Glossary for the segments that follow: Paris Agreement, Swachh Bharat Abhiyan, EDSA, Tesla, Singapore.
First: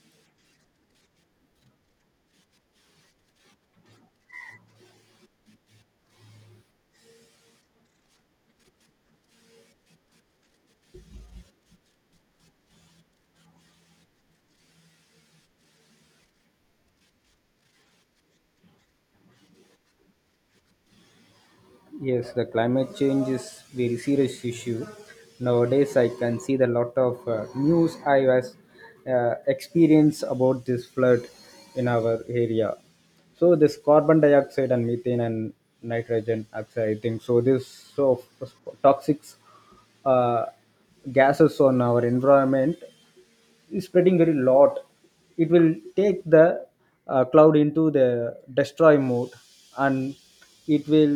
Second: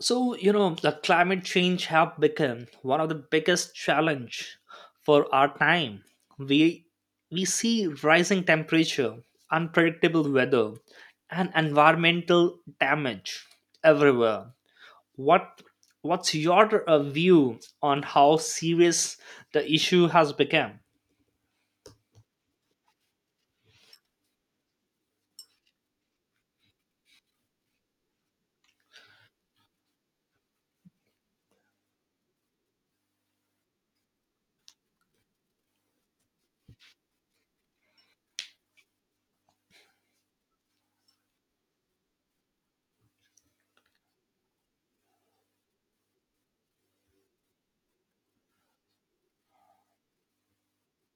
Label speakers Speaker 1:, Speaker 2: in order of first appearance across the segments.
Speaker 1: So, the climate change have become one of the biggest challenge for our time. We we see rising temperature, unpredictable weather, and environmental damage everywhere. What what's your view on how serious the issue has become?
Speaker 2: Yes, the climate change is very serious issue. Nowadays, I can see the lot of news I was experience about this flood in our area. So this carbon dioxide and methane and nitrogen oxide, I think so. This so toxic uh, gases on our environment is spreading very lot, it will take the cloud into the destroy mode, and it will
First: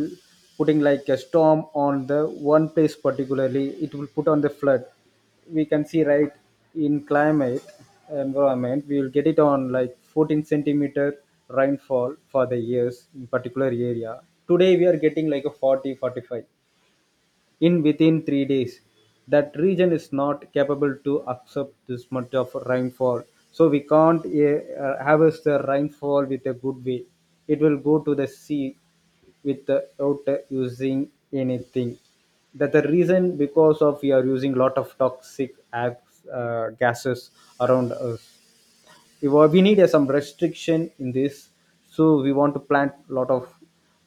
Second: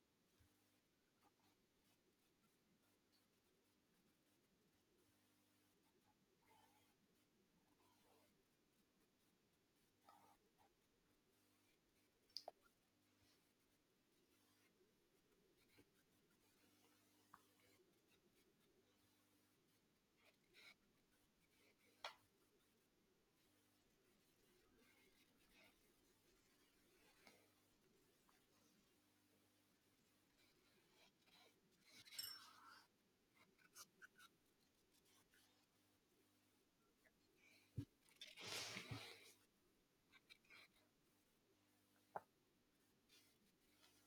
Speaker 2: putting like a storm on the one place. Particularly it will put on the flood, we can see right. In climate environment, we will get it on like 14 centimeter rainfall for the years in particular area. Today we are getting like a 40 45 in within 3 days. That region is not capable to accept this much of rainfall. So we can't harvest the rainfall with a good way. It will go to the sea without using anything. That the reason, because of we are using lot of toxic acts, gases around us. We need some restriction in this, so we want to plant a lot of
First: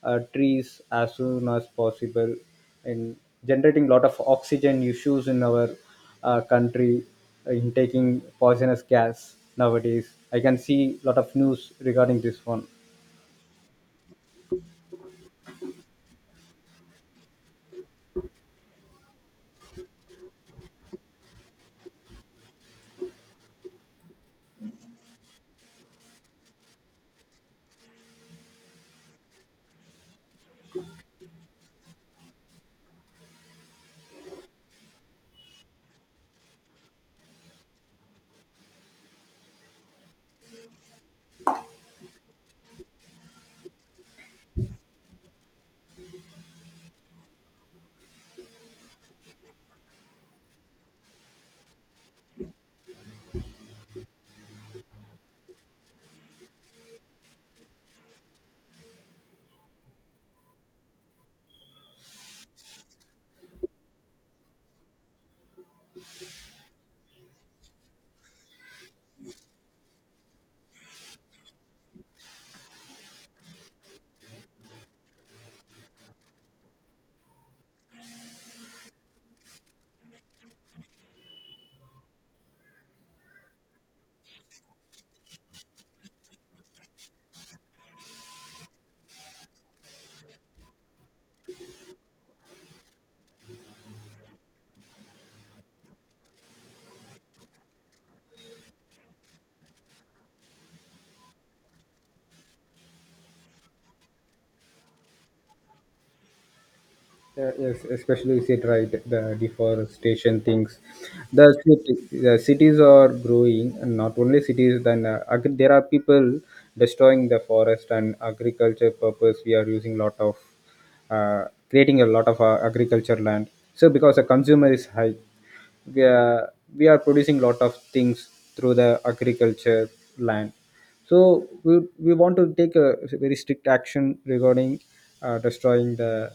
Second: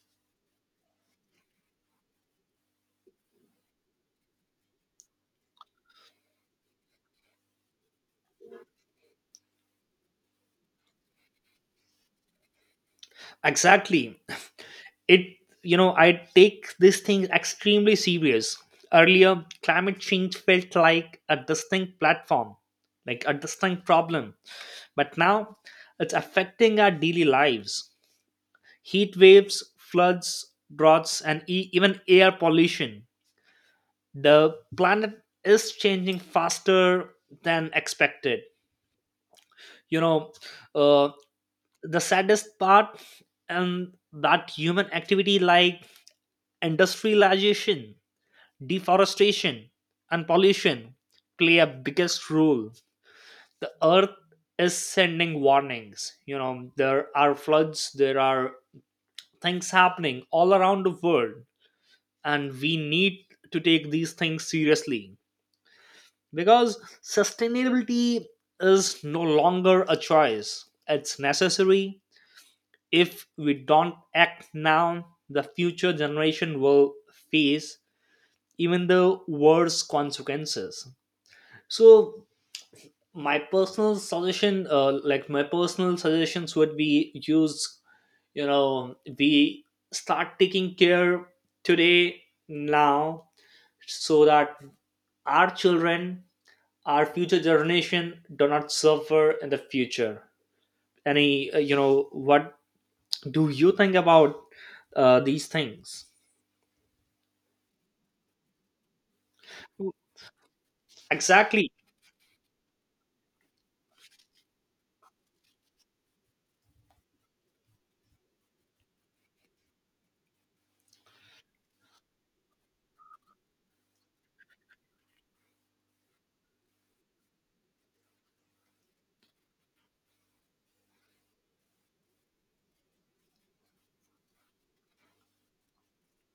Speaker 2: trees as soon as possible, and generating lot of oxygen issues in our country. In taking poisonous gas, nowadays I can see lot of news regarding this one.
Speaker 1: Exactly. it you know I take this thing extremely serious. Earlier climate change felt like a distinct platform, like a distinct problem, but now it's affecting our daily lives: heat waves, floods, droughts, and even air pollution. The planet is changing faster than expected. you know uh, the saddest part and that human activity like industrialization, deforestation, and pollution play a biggest role. The earth is sending warnings. You know, there are floods, there are things happening all around the world, and we need to take these things seriously because sustainability is no longer a choice, it's necessary. If we don't act now, the future generation will face even the worse consequences. So my personal suggestion like my personal suggestions would be use, you know, we start taking care today, now, so that our children, our future generation do not suffer in the future. Any you know what, do you think about these things?
Speaker 2: Yeah, yes, especially you said right, the deforestation things.
Speaker 1: Exactly.
Speaker 2: The cities are growing, and not only cities. Then there are people destroying the forest and agriculture purpose. We are using lot of creating a lot of agriculture land. So because the consumer is high, we are, we are producing lot of things through the agriculture land. So we want to take a very strict action regarding destroying the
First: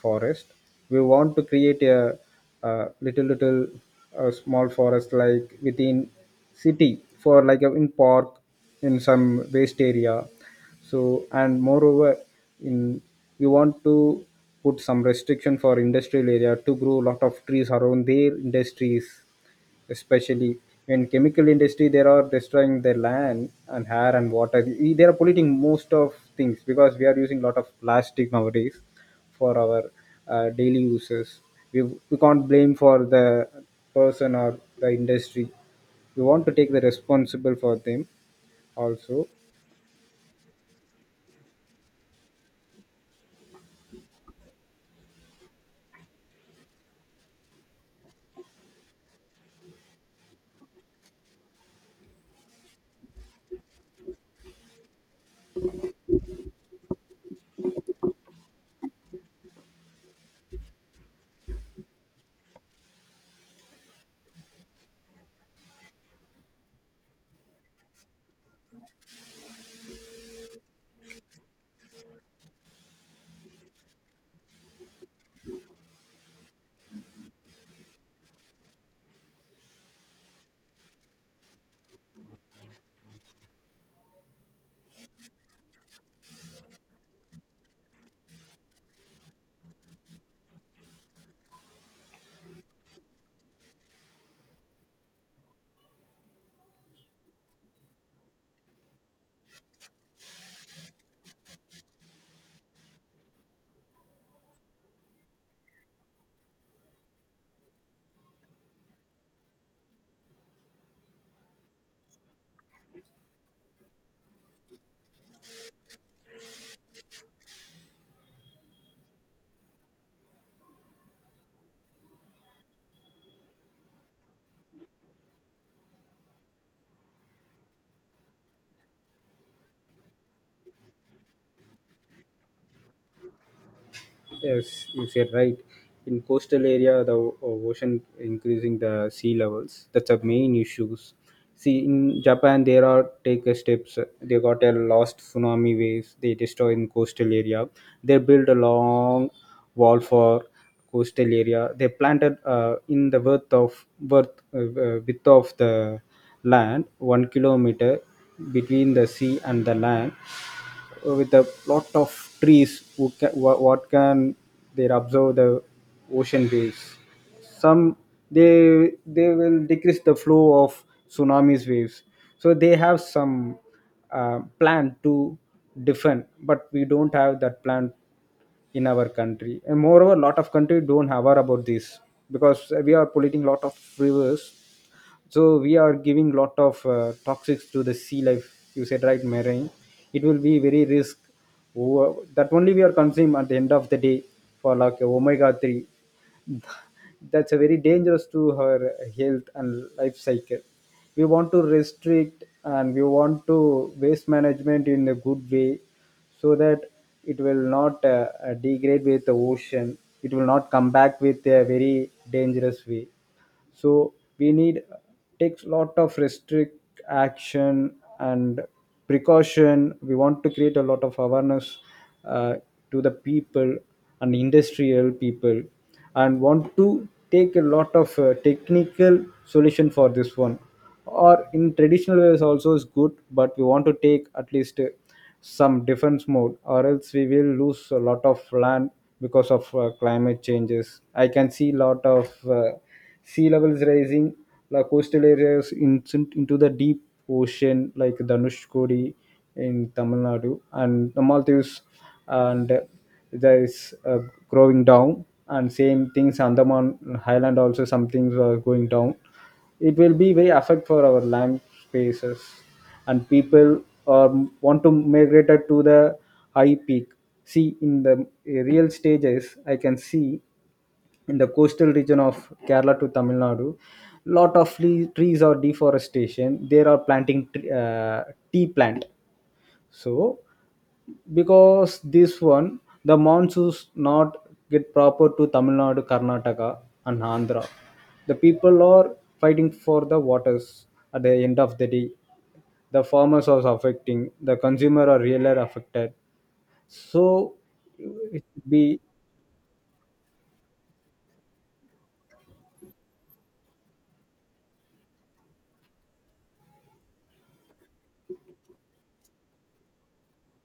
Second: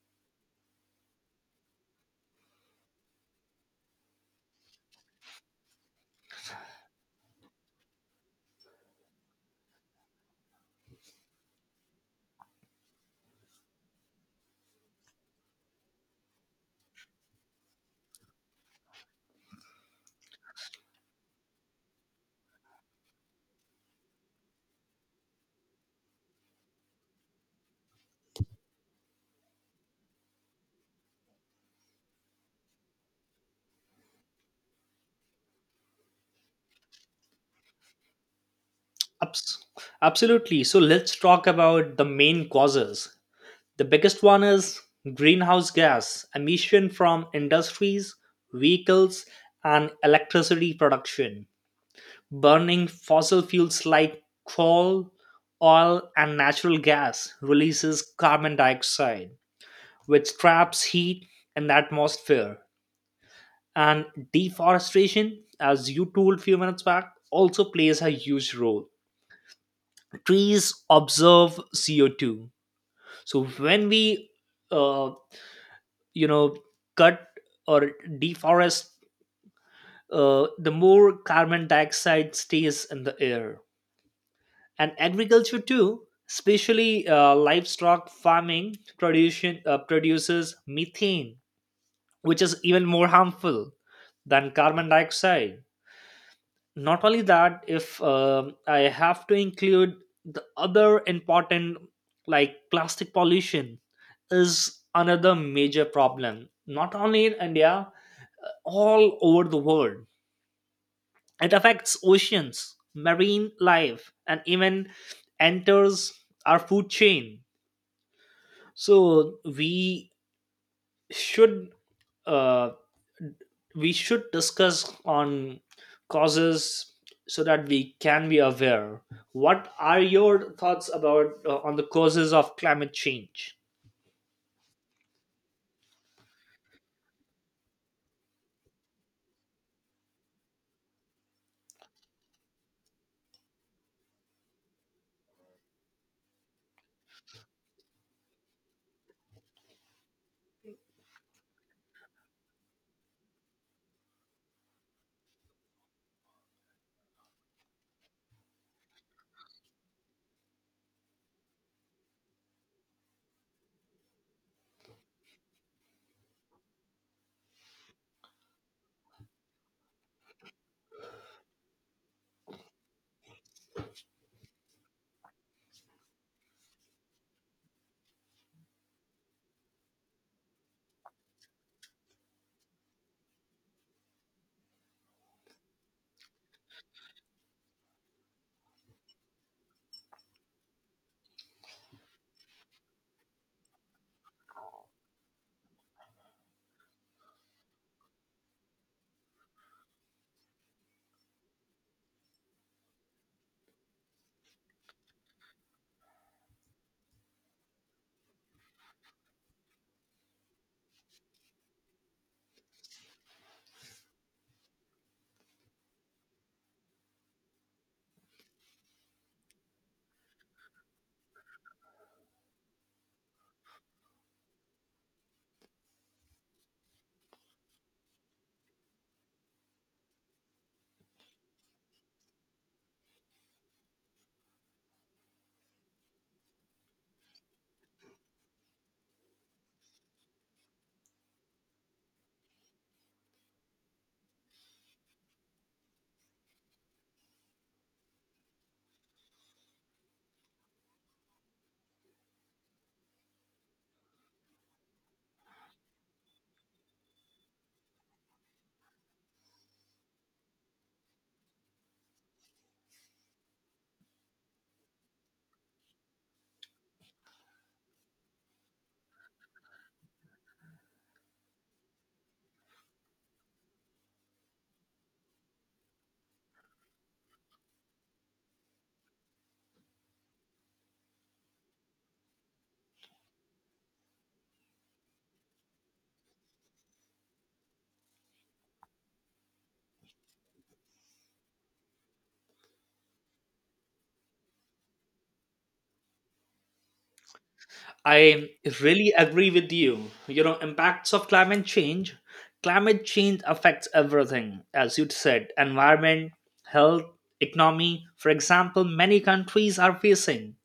Speaker 2: forest. We want to create a, little small forest like within city, for like in park, in some waste area. So, and moreover, in we want to put some restriction for industrial area to grow lot of trees around their industries, especially in chemical industry they are destroying their land and air and water. They are polluting most of things because we are using lot of plastic nowadays for our daily uses. We, we can't blame for the person or the industry, we want to take the responsible for them also.
Speaker 1: Abs- Absolutely, so let's talk about the main causes. The biggest one is greenhouse gas emission from industries, vehicles, and electricity production. Burning fossil fuels like coal, oil, and natural gas releases carbon dioxide, which traps heat in the atmosphere. And deforestation, as you told a few minutes back, also plays a huge role. Trees absorb CO2. So when we uh, you know cut or deforest, the more carbon dioxide stays in the air. And agriculture too, especially livestock farming production produces methane, which is even more harmful than carbon dioxide. Not only that, if I have to include the other important, like plastic pollution is another major problem, not only in India, all over the world. It affects oceans, marine life, and even enters our food chain. So should uh, we should discuss on causes so that we can be aware. What are your thoughts about, on the causes of climate change?
Speaker 2: Yes, you said right. In coastal area, the ocean increasing the sea levels. That's the main issues. See, in Japan, there are take a steps. They got a lost tsunami waves. They destroy in coastal area. They build a long wall for coastal area. They planted in the width of the land 1 kilometer between the sea and the land, with a lot of trees. What can they observe the ocean waves some. They will decrease the flow of tsunamis waves. So they have some plan to defend, but we don't have that plan in our country, and moreover lot of country don't aware about this, because we are polluting lot of rivers. So we are giving lot of toxics to the sea life. You said right, marine, it will be very risk. That only we are consuming at the end of the day, for like omega 3. That's a very dangerous to her health and life cycle. We want to restrict, and we want to waste management in a good way, so that it will not degrade with the ocean, it will not come back with a very dangerous way. So we need takes lot of restrict action and precaution. We want to create a lot of awareness uh, to the people and industrial people, and want to take a lot of technical solution for this one, or in traditional ways also is good, but we want to take at least some defense mode, or else we will lose a lot of land because of climate changes. I can see lot of sea levels rising, the coastal areas into the deep ocean, like Dhanushkodi in Tamil Nadu and the Maldives, and there is growing down. And same things, Andaman Highland also some things are going down. It will be very affect for our land spaces, and people want to migrate it to the high peak. See, in the real stages, I can see in the coastal region of Kerala to Tamil Nadu lot of trees are deforestation, they are planting tea plant. So because this one, the monsoons not get proper to Tamil Nadu, Karnataka and Andhra. The people are fighting for the waters. At the end of the day, the farmers are affecting, the consumer are really affected. So it
Speaker 1: I
Speaker 2: be.
Speaker 1: really agree with you. You know, impacts of climate change. Climate change affects everything, as you said, environment, health, economy. For example, many countries are facing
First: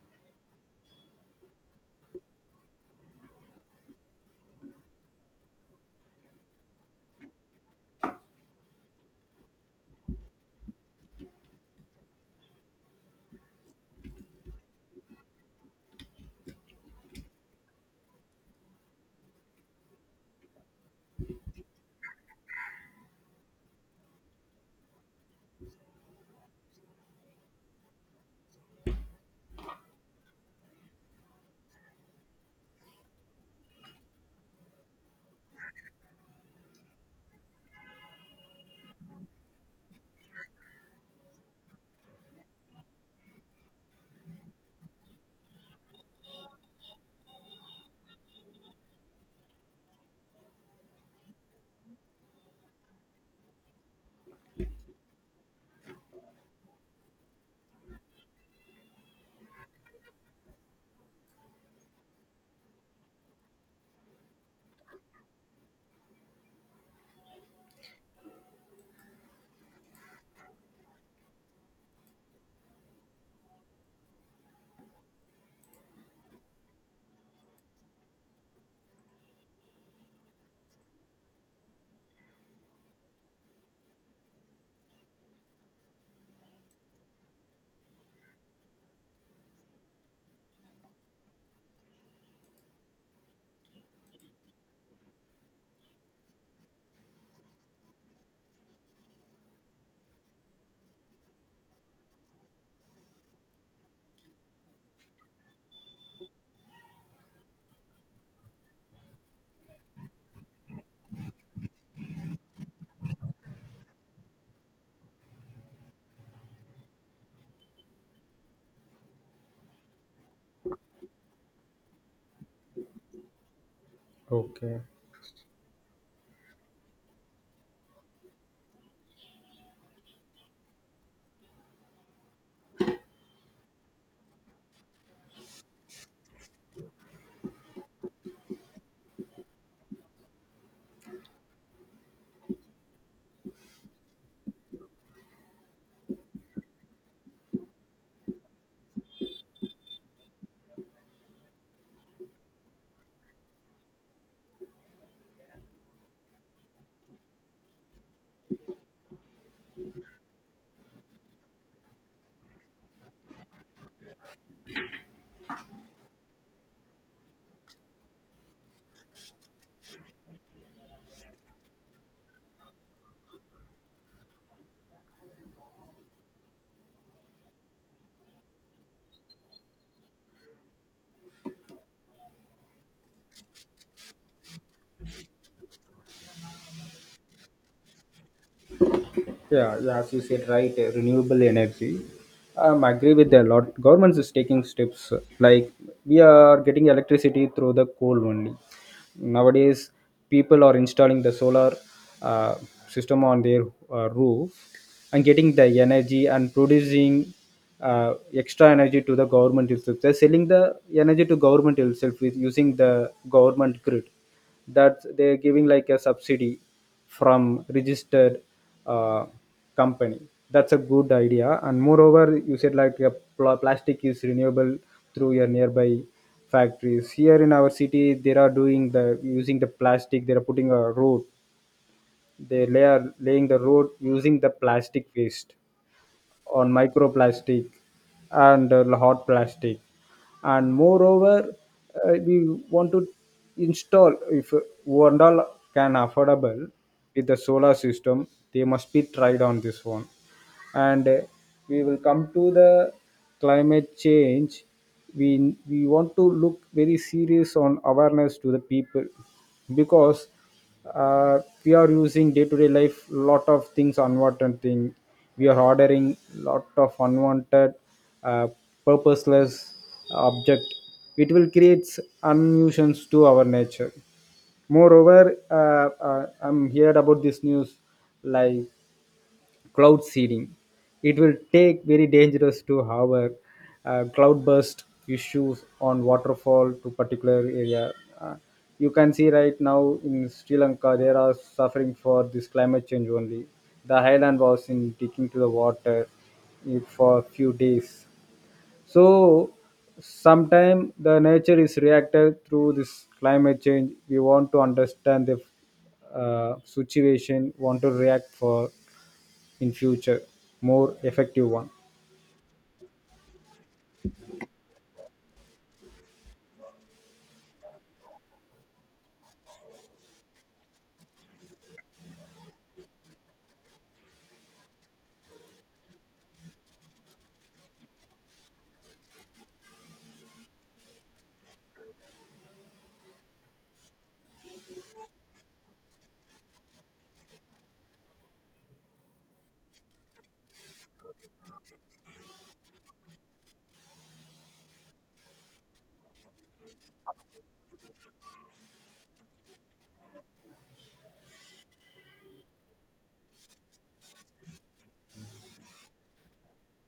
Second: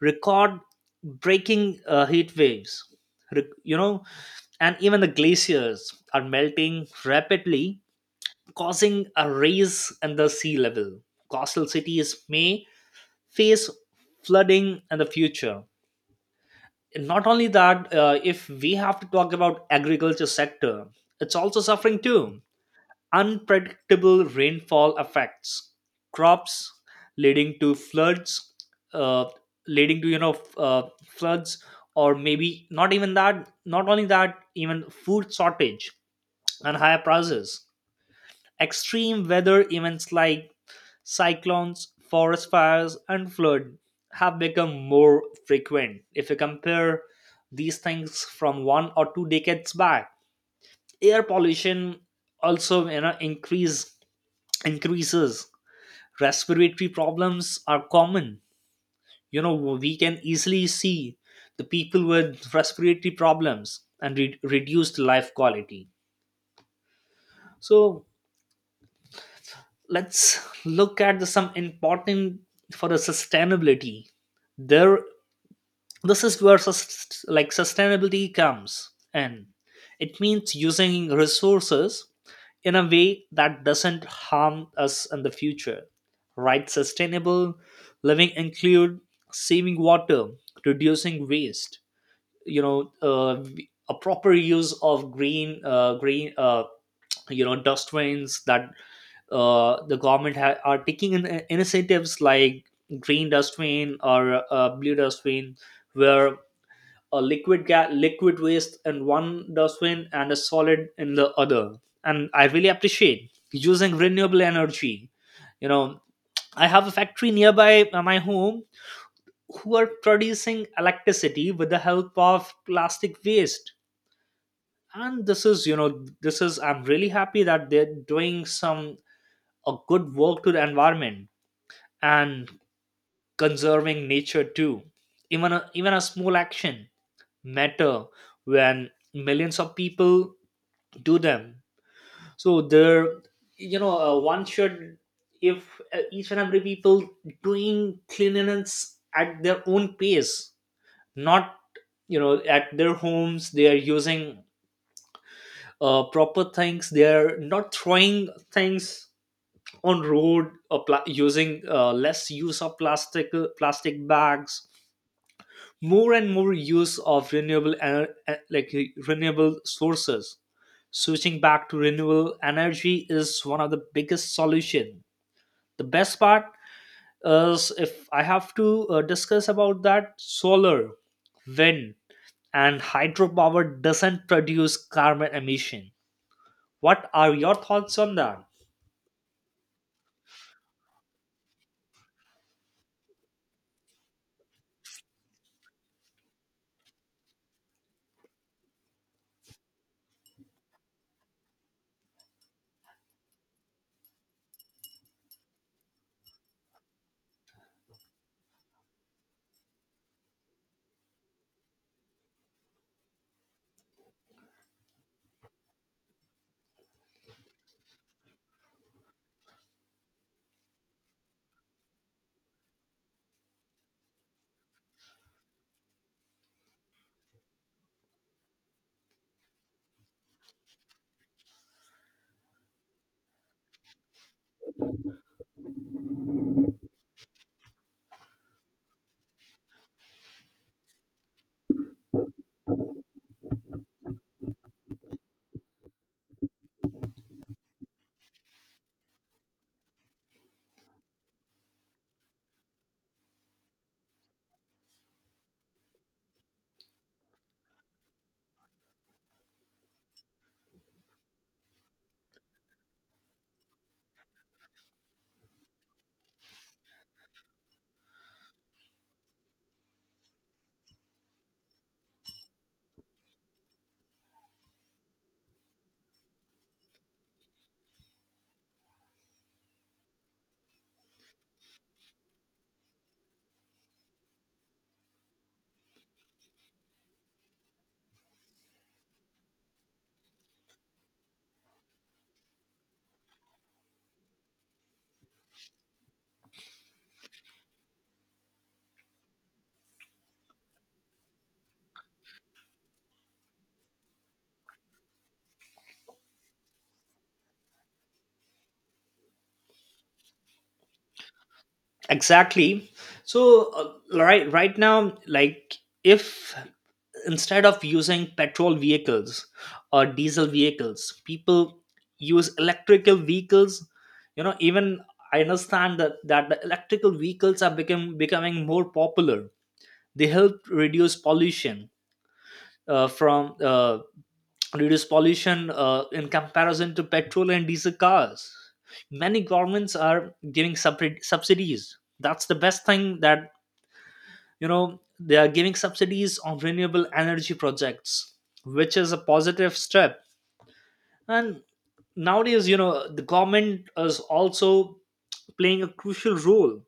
Speaker 1: record breaking heat waves. You know, and even the glaciers are melting rapidly, causing a rise in the sea level. Coastal cities may face flooding in the future. Not only that, if we have to talk about agriculture sector, it's also suffering too. Unpredictable rainfall affects crops, leading to floods, uh, leading to you know f- floods, or maybe not, even that, not only that, even food shortage and higher prices. Extreme weather events like cyclones, forest fires, and flood have become more frequent. If you compare these things from one or two decades back, air pollution also, you know, increases. Respiratory problems are common. You know, we can easily see the people with respiratory problems and reduced life quality. So let's look at the some important for the sustainability. There This is where like sustainability comes. And it means using resources in a way that doesn't harm us in the future, right? Sustainable living include saving water, reducing waste, you know uh, a proper use of green, dustbins. That the government are taking initiatives like green dustbin, or blue dustbin, where a liquid waste in one dustbin and a solid in the other. And I really appreciate using renewable energy. You know, I have a factory nearby my home who are producing electricity with the help of plastic waste.
Speaker 2: Okay.
Speaker 1: And this is, you know, this is, I'm really happy that they're doing some a good work to the environment and conserving nature too. Even a, even a small action matter when millions of people do them. So there, one should, if each and every people doing cleanliness at their own pace, not, you know, at their homes they are using proper things. They are not throwing things on road, or using less use of plastic, plastic bags, more and more use of renewable like renewable sources. Switching back to renewable energy is one of the biggest solution. The best part is, if I have to discuss about that, solar, wind, and hydropower doesn't produce carbon emission. What are your thoughts on that?
Speaker 2: Yeah, yeah, as you said, right, renewable energy. I agree with a lot. Government is taking steps like we are getting electricity through the coal only. Nowadays, people are installing the solar uh, system on their roof, and getting the energy and producing extra energy to the government itself. They're selling the energy to government itself with using the government grid, that they're giving like a subsidy from registered uh, company. That's a good idea. And moreover, you said like a plastic is renewable. Through your nearby factories, here in our city they are doing the using the plastic, they are putting a road, they lay are laying the road using the plastic waste, on microplastic and hot plastic. And moreover, we want to install, if Vandal can affordable with the solar system, they must be tried on this one. And we will come to the climate change, we want to look very serious on awareness to the people, because we are using day to day life lot of things, unwanted thing we are ordering, lot of unwanted uh, purposeless object, it will create unnuisance to our nature. Moreover, I'm heard about this news like cloud seeding. It will take very dangerous to have cloud burst issues on waterfall to particular area. Uh, you can see right now in Sri Lanka, they are suffering for this climate change only. The highland was in taking to the water, for a few days. So sometime the nature is reacted through this climate change. We want to understand the situation, want to react for in future more effective one.
Speaker 1: Exactly. So right now, like, if instead of using petrol vehicles or diesel vehicles, people use electrical vehicles. You know, even I understand that the electrical vehicles are become becoming more popular. They help reduce pollution, from reduce pollution in comparison to petrol and diesel cars. Many governments are giving subsidies. That's the best thing, that, you know, they are giving subsidies on renewable energy projects, which is a positive step. And nowadays, you know, the government is also playing a crucial role.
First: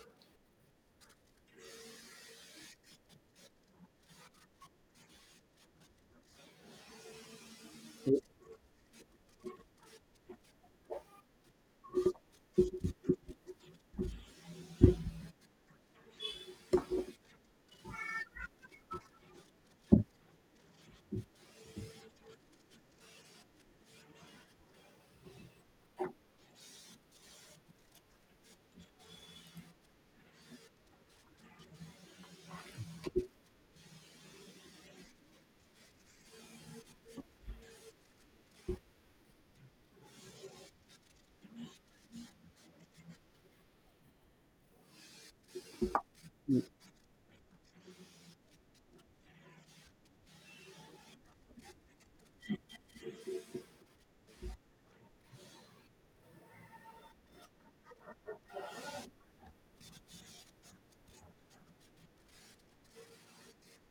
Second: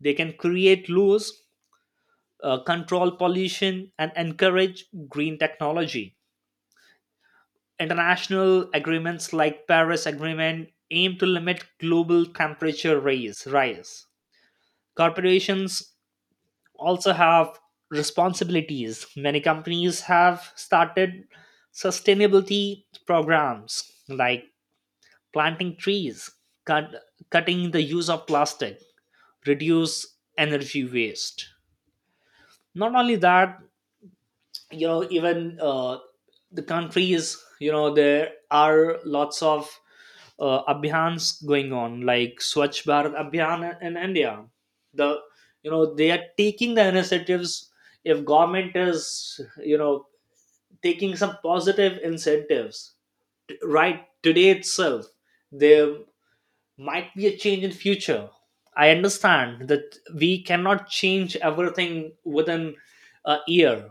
Speaker 1: They can create laws, control pollution, and encourage green technology. International agreements like Paris agreement aim to limit global temperature rise. Corporations also have responsibilities. Many companies have started sustainability programs like planting trees, cut, cutting the use of plastic, reduce energy waste. Not only that, you know, even the countries, you know, there are lots of abhiyans going on like Swachh Bharat Abhiyan in India. The you know they are taking the initiatives. If government is, you know, taking some positive incentives, right today itself, there might be a change in future. I understand that we cannot change everything within a year.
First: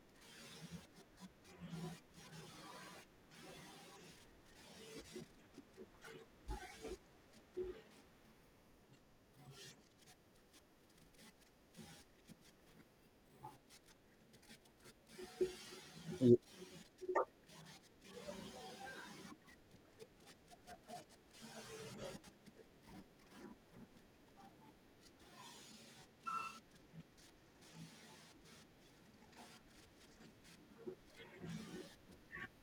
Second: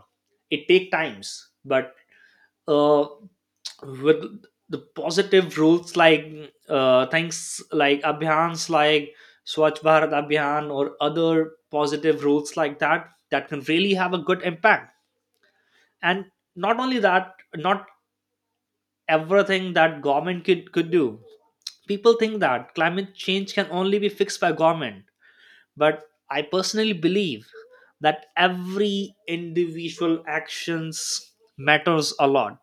Speaker 1: It take times. But uh, with the positive rules, like things like abhiyans like Swachh Bharat Abhiyan, or other positive rules like that, that can really have a good impact. And not only that, not everything that government could do. People think that climate change can only be fixed by government, but I personally believe that every individual actions matters a lot.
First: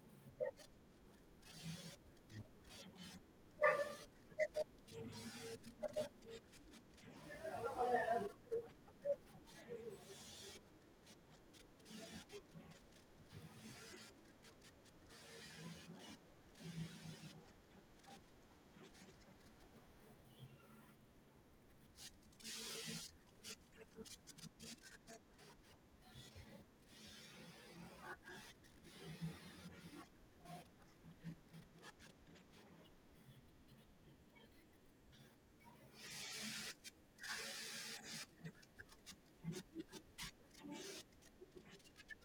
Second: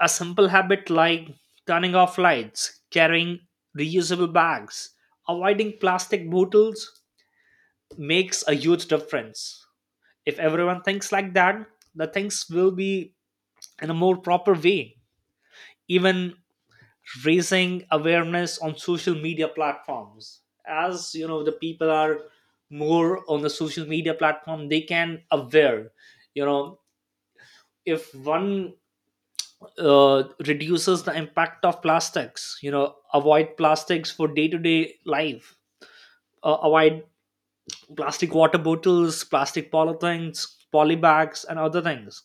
Speaker 1: A simple habit like turning off lights, carrying reusable bags, avoiding plastic bottles makes a huge difference. If everyone thinks like that, the things will be in a more proper way. Even raising awareness on social media platforms. As you know, the people are more on the social media platform, they can aware. You know, if one reduces the impact of plastics, you know, avoid plastics for day-to-day life, avoid plastic water bottles, plastic polythings, polybags, and other things,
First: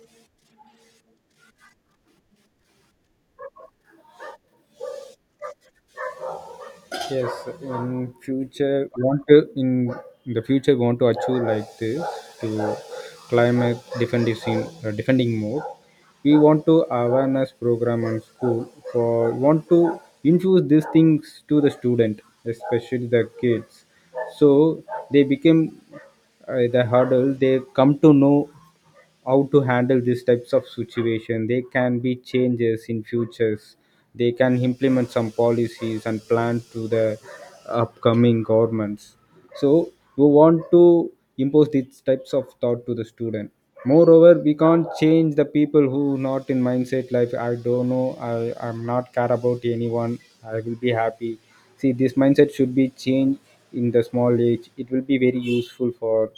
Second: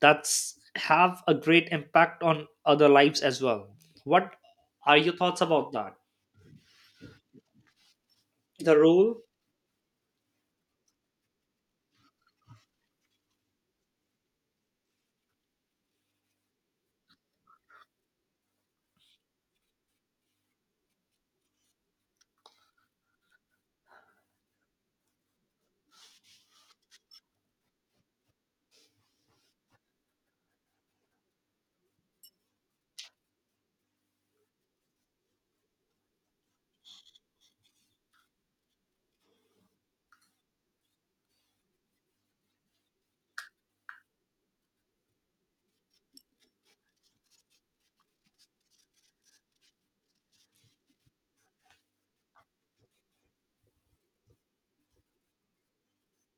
Speaker 1: that's have a great impact on other lives as well. What are your thoughts about that?
Speaker 2: Yes,
Speaker 1: The role.
Speaker 2: in the future want to achieve like this, to climate defending, defending more. We want to awareness program in school, for want to infuse these things to the student, especially the kids. So they become the hurdle, they come to know how to handle these types of situation, they can be changes in futures, they can implement some policies and plan to the upcoming governments. So we want to impose these types of thought to the student. Moreover, we can't change the people who not in mindset like, I don't know, I'm not care about anyone, I will be happy. See, this mindset should be changed in the small age, it will be very useful for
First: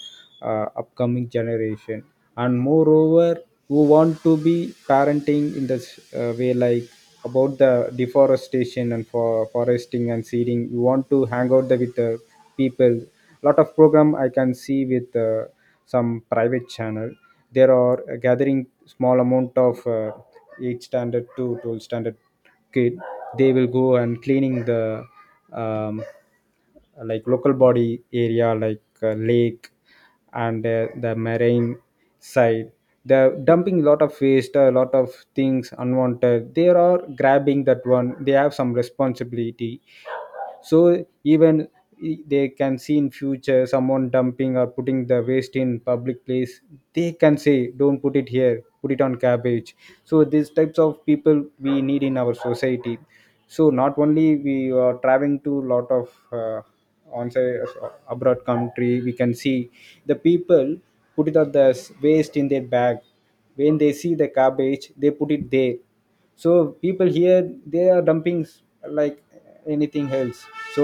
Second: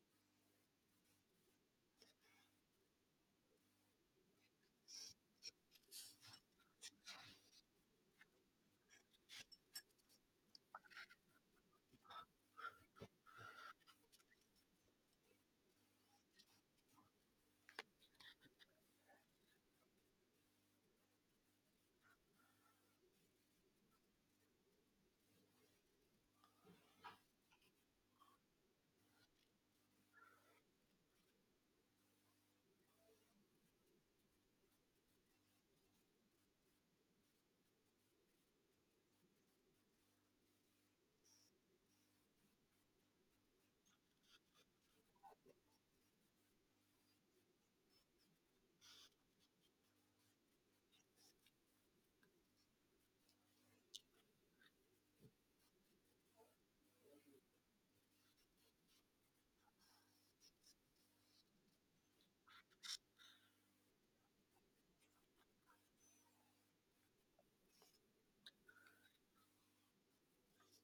Speaker 2: upcoming generation. And moreover, who want to be parenting in this way, like about the deforestation and for foresting and seeding. You want to hang out there with the people. Lot of program I can see with some private channel, there are gathering small amount of 8 standard to 12 standard kid. They will go and cleaning the um, like local body area, like lake and the marine side. They're dumping a lot of waste, a lot of things unwanted, they are grabbing that one, they have some responsibility. So even, they can see in future, someone dumping or putting the waste in public place, they can say don't put it here, put it on garbage. So these types of people we need in our society. So, not only, we are traveling to lot of on say abroad country, we can see the people put it on the waste in their bag, when they see the garbage they put it there. So people here, they are dumping like anything else. So,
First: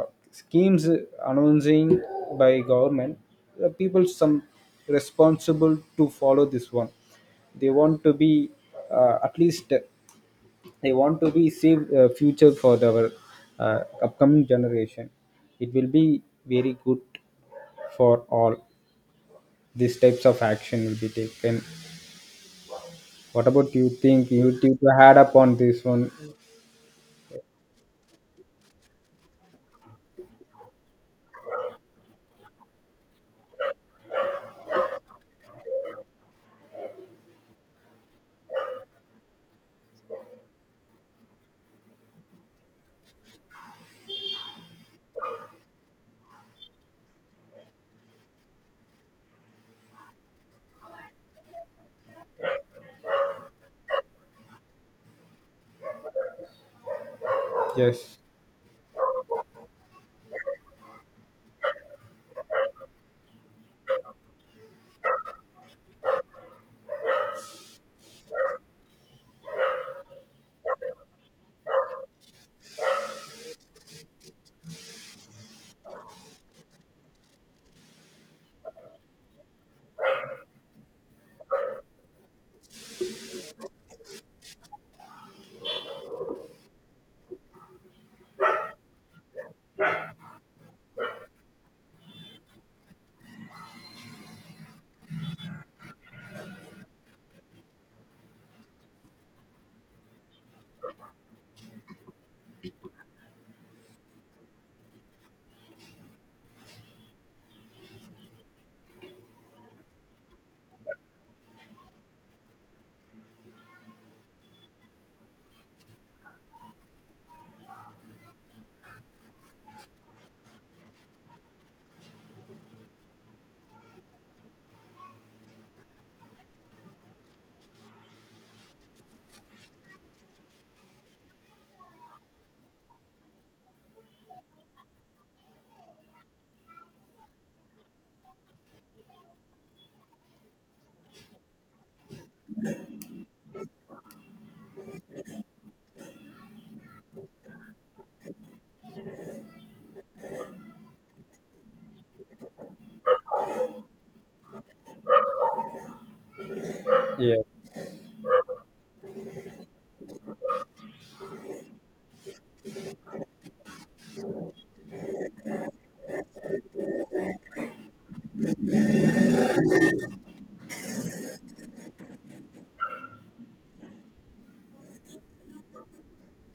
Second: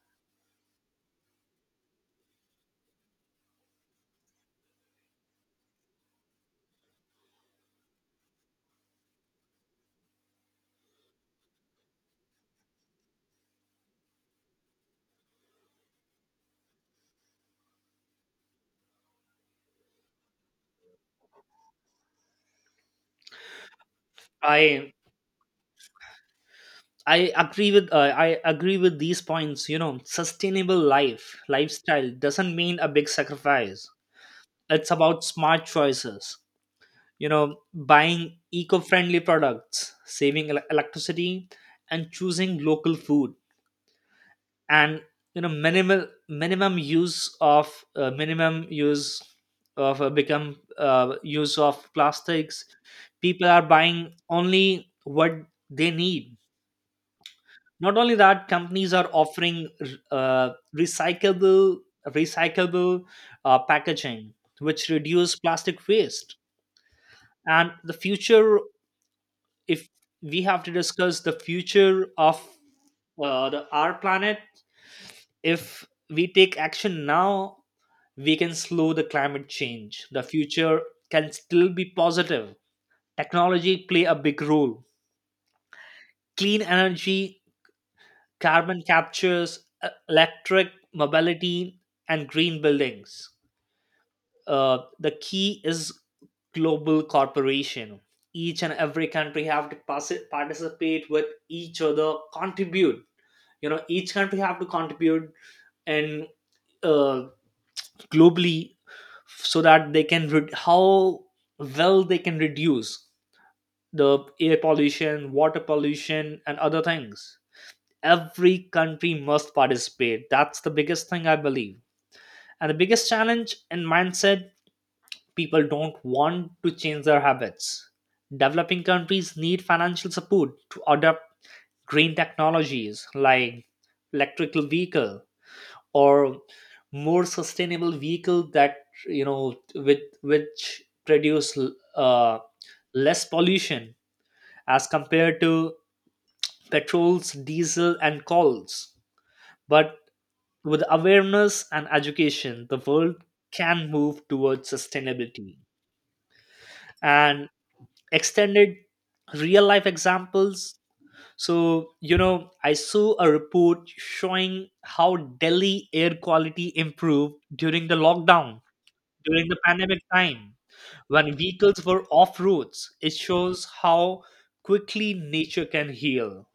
Speaker 2: uh, schemes announcing by government, people some responsible to follow this one. They want to be at least, they want to be save future for our uh, upcoming generation. It will be very good for all. These types of action will be taken. What about you think, you
Speaker 1: i
Speaker 2: to add up on this one?
Speaker 1: i agree with, I agree with these points. You know, sustainable lifestyle doesn't mean a big sacrifice. It's about smart choices. You know, buying eco-friendly products, saving electricity, and choosing local food, and, you know, minimal minimum use of, minimum use of, become use of plastics. People are buying only what they need. Not only
Speaker 2: Yes.
Speaker 1: that, companies are offering uh, recyclable recyclable packaging, which reduce plastic waste. And the future, if we have to discuss the future of our planet, if we take action now, we can slow the climate change. The future can still be positive. Technology play a big role. Clean energy, carbon captures, electric mobility, and green buildings. The key is global cooperation. Each and every country have to participate with each other, contribute. You know, each country have to contribute and, uh, globally, so that they can how well they can reduce the air pollution, water pollution, and other things. Every country must participate. That's the biggest thing I believe. And the biggest challenge in mindset, people don't want to change their habits. Developing countries need financial support to adopt green technologies like electrical vehicle, or more sustainable vehicle that, you know, with which produce uh, less pollution as compared to petrols, diesel, and coals. But with awareness and education, the world can move towards sustainability.
Speaker 2: Yeah.
Speaker 1: And extended real life examples. So, you know, I saw a report showing how Delhi air quality improved during the lockdown, during the pandemic time, when vehicles were off roads. It shows how quickly nature can heal.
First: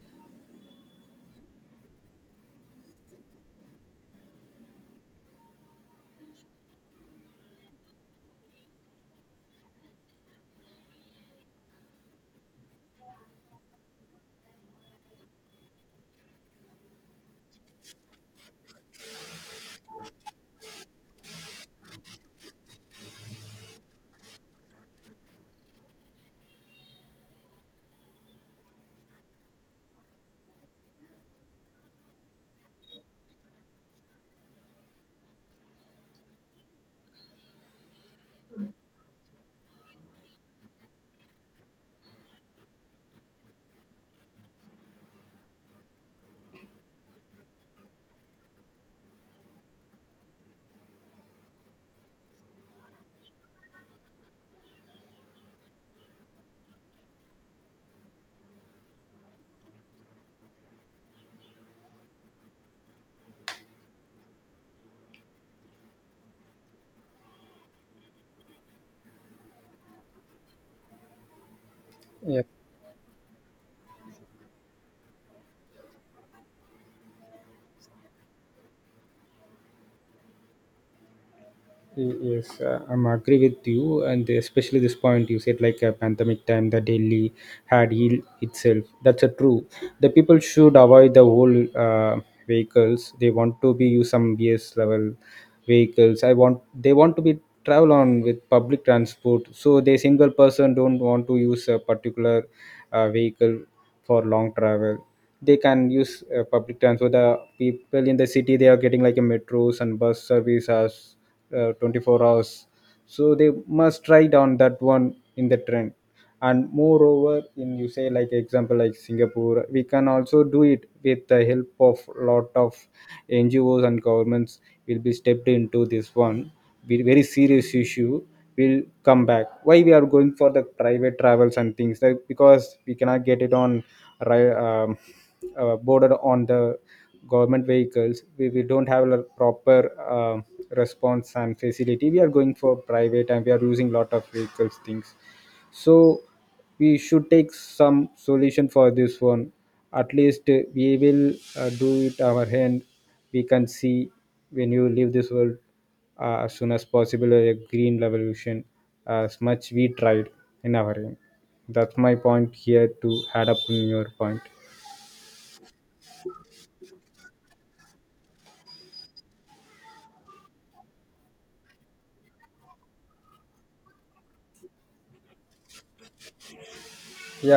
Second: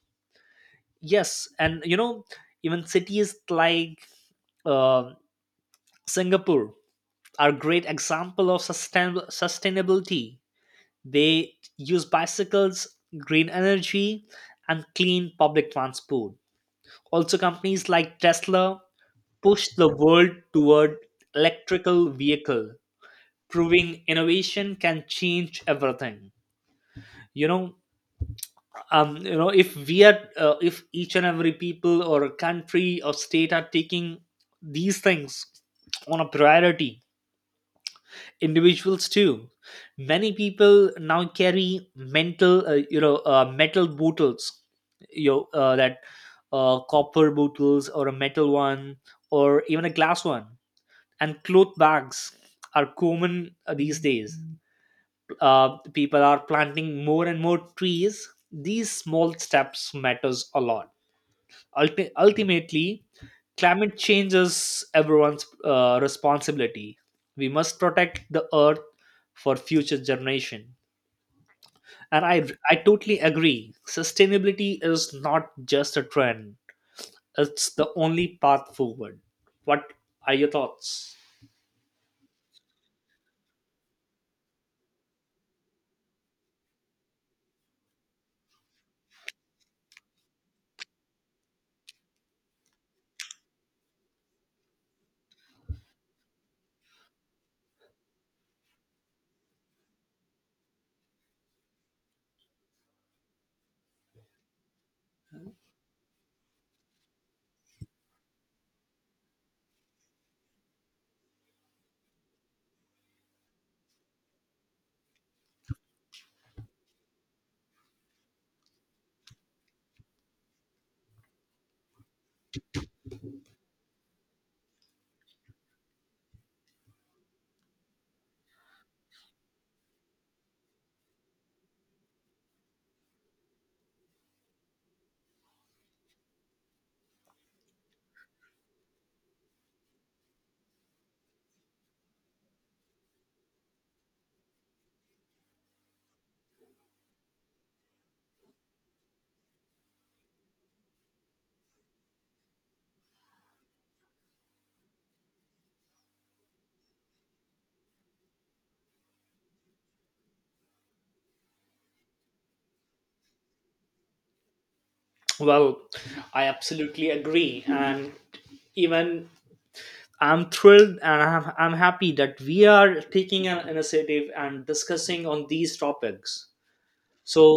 Speaker 1: Yes, and you know, even cities like uh, Singapore are great example of sustainability. They use bicycles, green energy, and clean public transport. Also, companies like Tesla push the world toward electrical vehicle, proving innovation can change everything. you know if we are, if each and every people or a country or state are taking these things on a priority, individuals too. Many people now carry mental you know metal bottles, you know, that copper bottles, or a metal one, or even a glass one, and cloth bags are common these days. Uh, people are planting more and more trees. These small steps matters a lot. Ultimately, climate change is everyone's responsibility. We must protect the earth for future generation. And i
Speaker 2: Yes,
Speaker 1: i totally agree. Sustainability is not just a trend, it's the only path forward. What are your thoughts?
Speaker 2: yes, I'm agree with you, and especially this point you said, like a pandemic time, the Delhi had healed itself. That's a true. The people should avoid the whole vehicles. They want to be use some BS level vehicles. I want they want to be travel on with public transport. So they single person don't want to use a particular vehicle for long travel. They can use public transport. The people in the city, they are getting like a metros and bus service as 24 hours. So they must try down that one in the trend. And moreover, in you say like example like Singapore, we can also do it with the help of lot of NGOs and governments, will be stepped into this one, very serious issue. Will come back, why we are going for the private travels and things like, because we cannot get it on ri- um, boarded on the government vehicles. We don't have a proper um response and facility. We are going for private, and we are using lot of vehicles things. So we should take some solution for this one. At least we will do it our hand, we can see, when you leave this world, as soon as possible, a green revolution, as much we tried in our end. That's my point here to add up on your point.
Speaker 1: Well, I absolutely agree. And even, I'm thrilled and I'm happy that we are taking an initiative and discussing on these topics.
Speaker 2: Yeah,
Speaker 1: So